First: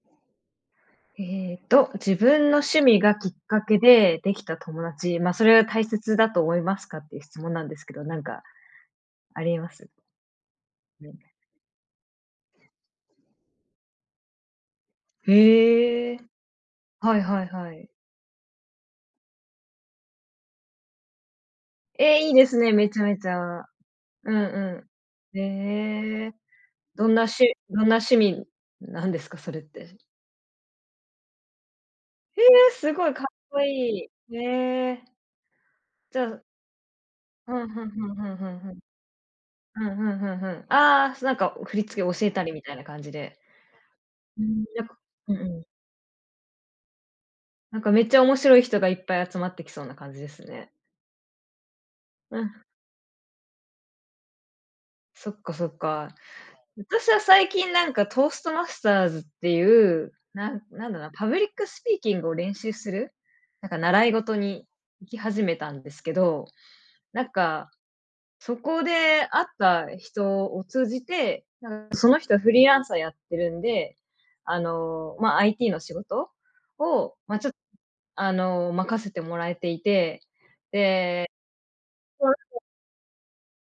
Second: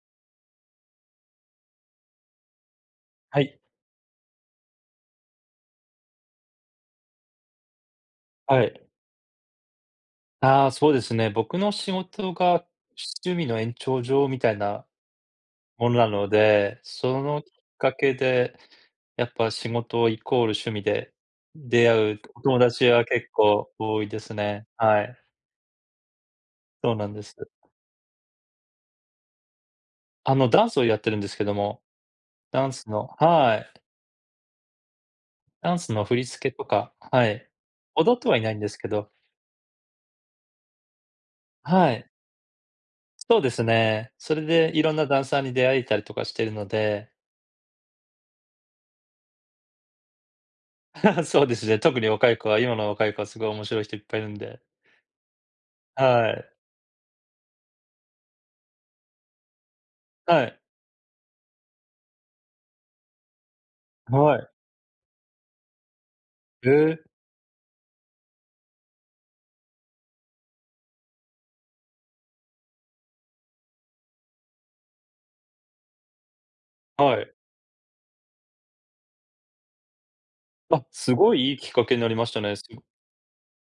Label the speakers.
Speaker 1: ええと、自分の趣味がきっ
Speaker 2: はい。
Speaker 1: かけでできた友達、ま、それは大切だと思いますかっていう質問なんですけど、なんか
Speaker 2: はい。
Speaker 1: あります？
Speaker 2: ああ、そうで
Speaker 1: よ
Speaker 2: すね。
Speaker 1: ね。
Speaker 2: 僕の仕事が趣味の延長上みたいなものな
Speaker 1: へえ。
Speaker 2: ので、
Speaker 1: はい
Speaker 2: その
Speaker 1: は
Speaker 2: き
Speaker 1: い
Speaker 2: っ
Speaker 1: はい。
Speaker 2: かけでやっぱ、仕事イコール趣味で出会う
Speaker 1: ええ、いい
Speaker 2: お
Speaker 1: です
Speaker 2: 友
Speaker 1: ね、め
Speaker 2: 達
Speaker 1: ちゃ
Speaker 2: は
Speaker 1: めち
Speaker 2: 結
Speaker 1: ゃ。
Speaker 2: 構多いで
Speaker 1: う
Speaker 2: す
Speaker 1: ん
Speaker 2: ね、
Speaker 1: う
Speaker 2: はい。
Speaker 1: ん。へえ、
Speaker 2: そうな
Speaker 1: ど
Speaker 2: ん
Speaker 1: ん
Speaker 2: で
Speaker 1: な
Speaker 2: す。
Speaker 1: しどんな趣味なんですか、それって。
Speaker 2: あの、ダンスをやってるんですけども、
Speaker 1: え
Speaker 2: ダ
Speaker 1: え、
Speaker 2: ンス
Speaker 1: すご
Speaker 2: の
Speaker 1: い、かっ
Speaker 2: は
Speaker 1: こ
Speaker 2: い。
Speaker 1: いい。へえ。
Speaker 2: ダンスの振
Speaker 1: じ
Speaker 2: り
Speaker 1: ゃあ
Speaker 2: 付けとか、はい。
Speaker 1: ふんふんふん
Speaker 2: 踊って
Speaker 1: ふん
Speaker 2: はい
Speaker 1: ふ
Speaker 2: ない
Speaker 1: ん
Speaker 2: ん
Speaker 1: ふ
Speaker 2: です
Speaker 1: ん。
Speaker 2: けど。
Speaker 1: ふんふんふんふん、ああ、なんか、お振り
Speaker 2: は
Speaker 1: 付け
Speaker 2: い。
Speaker 1: を教えたりみたいな感じ
Speaker 2: そ
Speaker 1: で。
Speaker 2: うですね、そ
Speaker 1: う
Speaker 2: れ
Speaker 1: ーん、
Speaker 2: でい
Speaker 1: やっ
Speaker 2: ろん
Speaker 1: ぱ
Speaker 2: なダン
Speaker 1: うん
Speaker 2: サーに
Speaker 1: うん。
Speaker 2: 出会えたりとかしてるので。
Speaker 1: なんか、めっちゃ面白い人がいっぱい集まってきそうな感じですね。
Speaker 2: そうですね、特に若い
Speaker 1: う
Speaker 2: 子は
Speaker 1: ん。
Speaker 2: 今の若い子は、すごい面白い人いっぱいいるんで。
Speaker 1: そっかそっか。
Speaker 2: はい。
Speaker 1: 私は最近、なんか、トーストマスターズっていう、
Speaker 2: はい。
Speaker 1: ななんだろうな、パブリックスピーキングを練習する、なんか、習い事
Speaker 2: はい。
Speaker 1: に行き始めたんですけど。
Speaker 2: へえ。
Speaker 1: なんか、そこで会った人を通じて、なんその人はフリーランサーやってるんで、あの、ま、IT の仕事を、
Speaker 2: はい。
Speaker 1: ま、ちょあの、任せてもらえていて、
Speaker 2: あ、す
Speaker 1: で、
Speaker 2: ごい良いきっかけなりま
Speaker 1: そ
Speaker 2: し
Speaker 1: の
Speaker 2: たね。
Speaker 1: 人
Speaker 2: すご。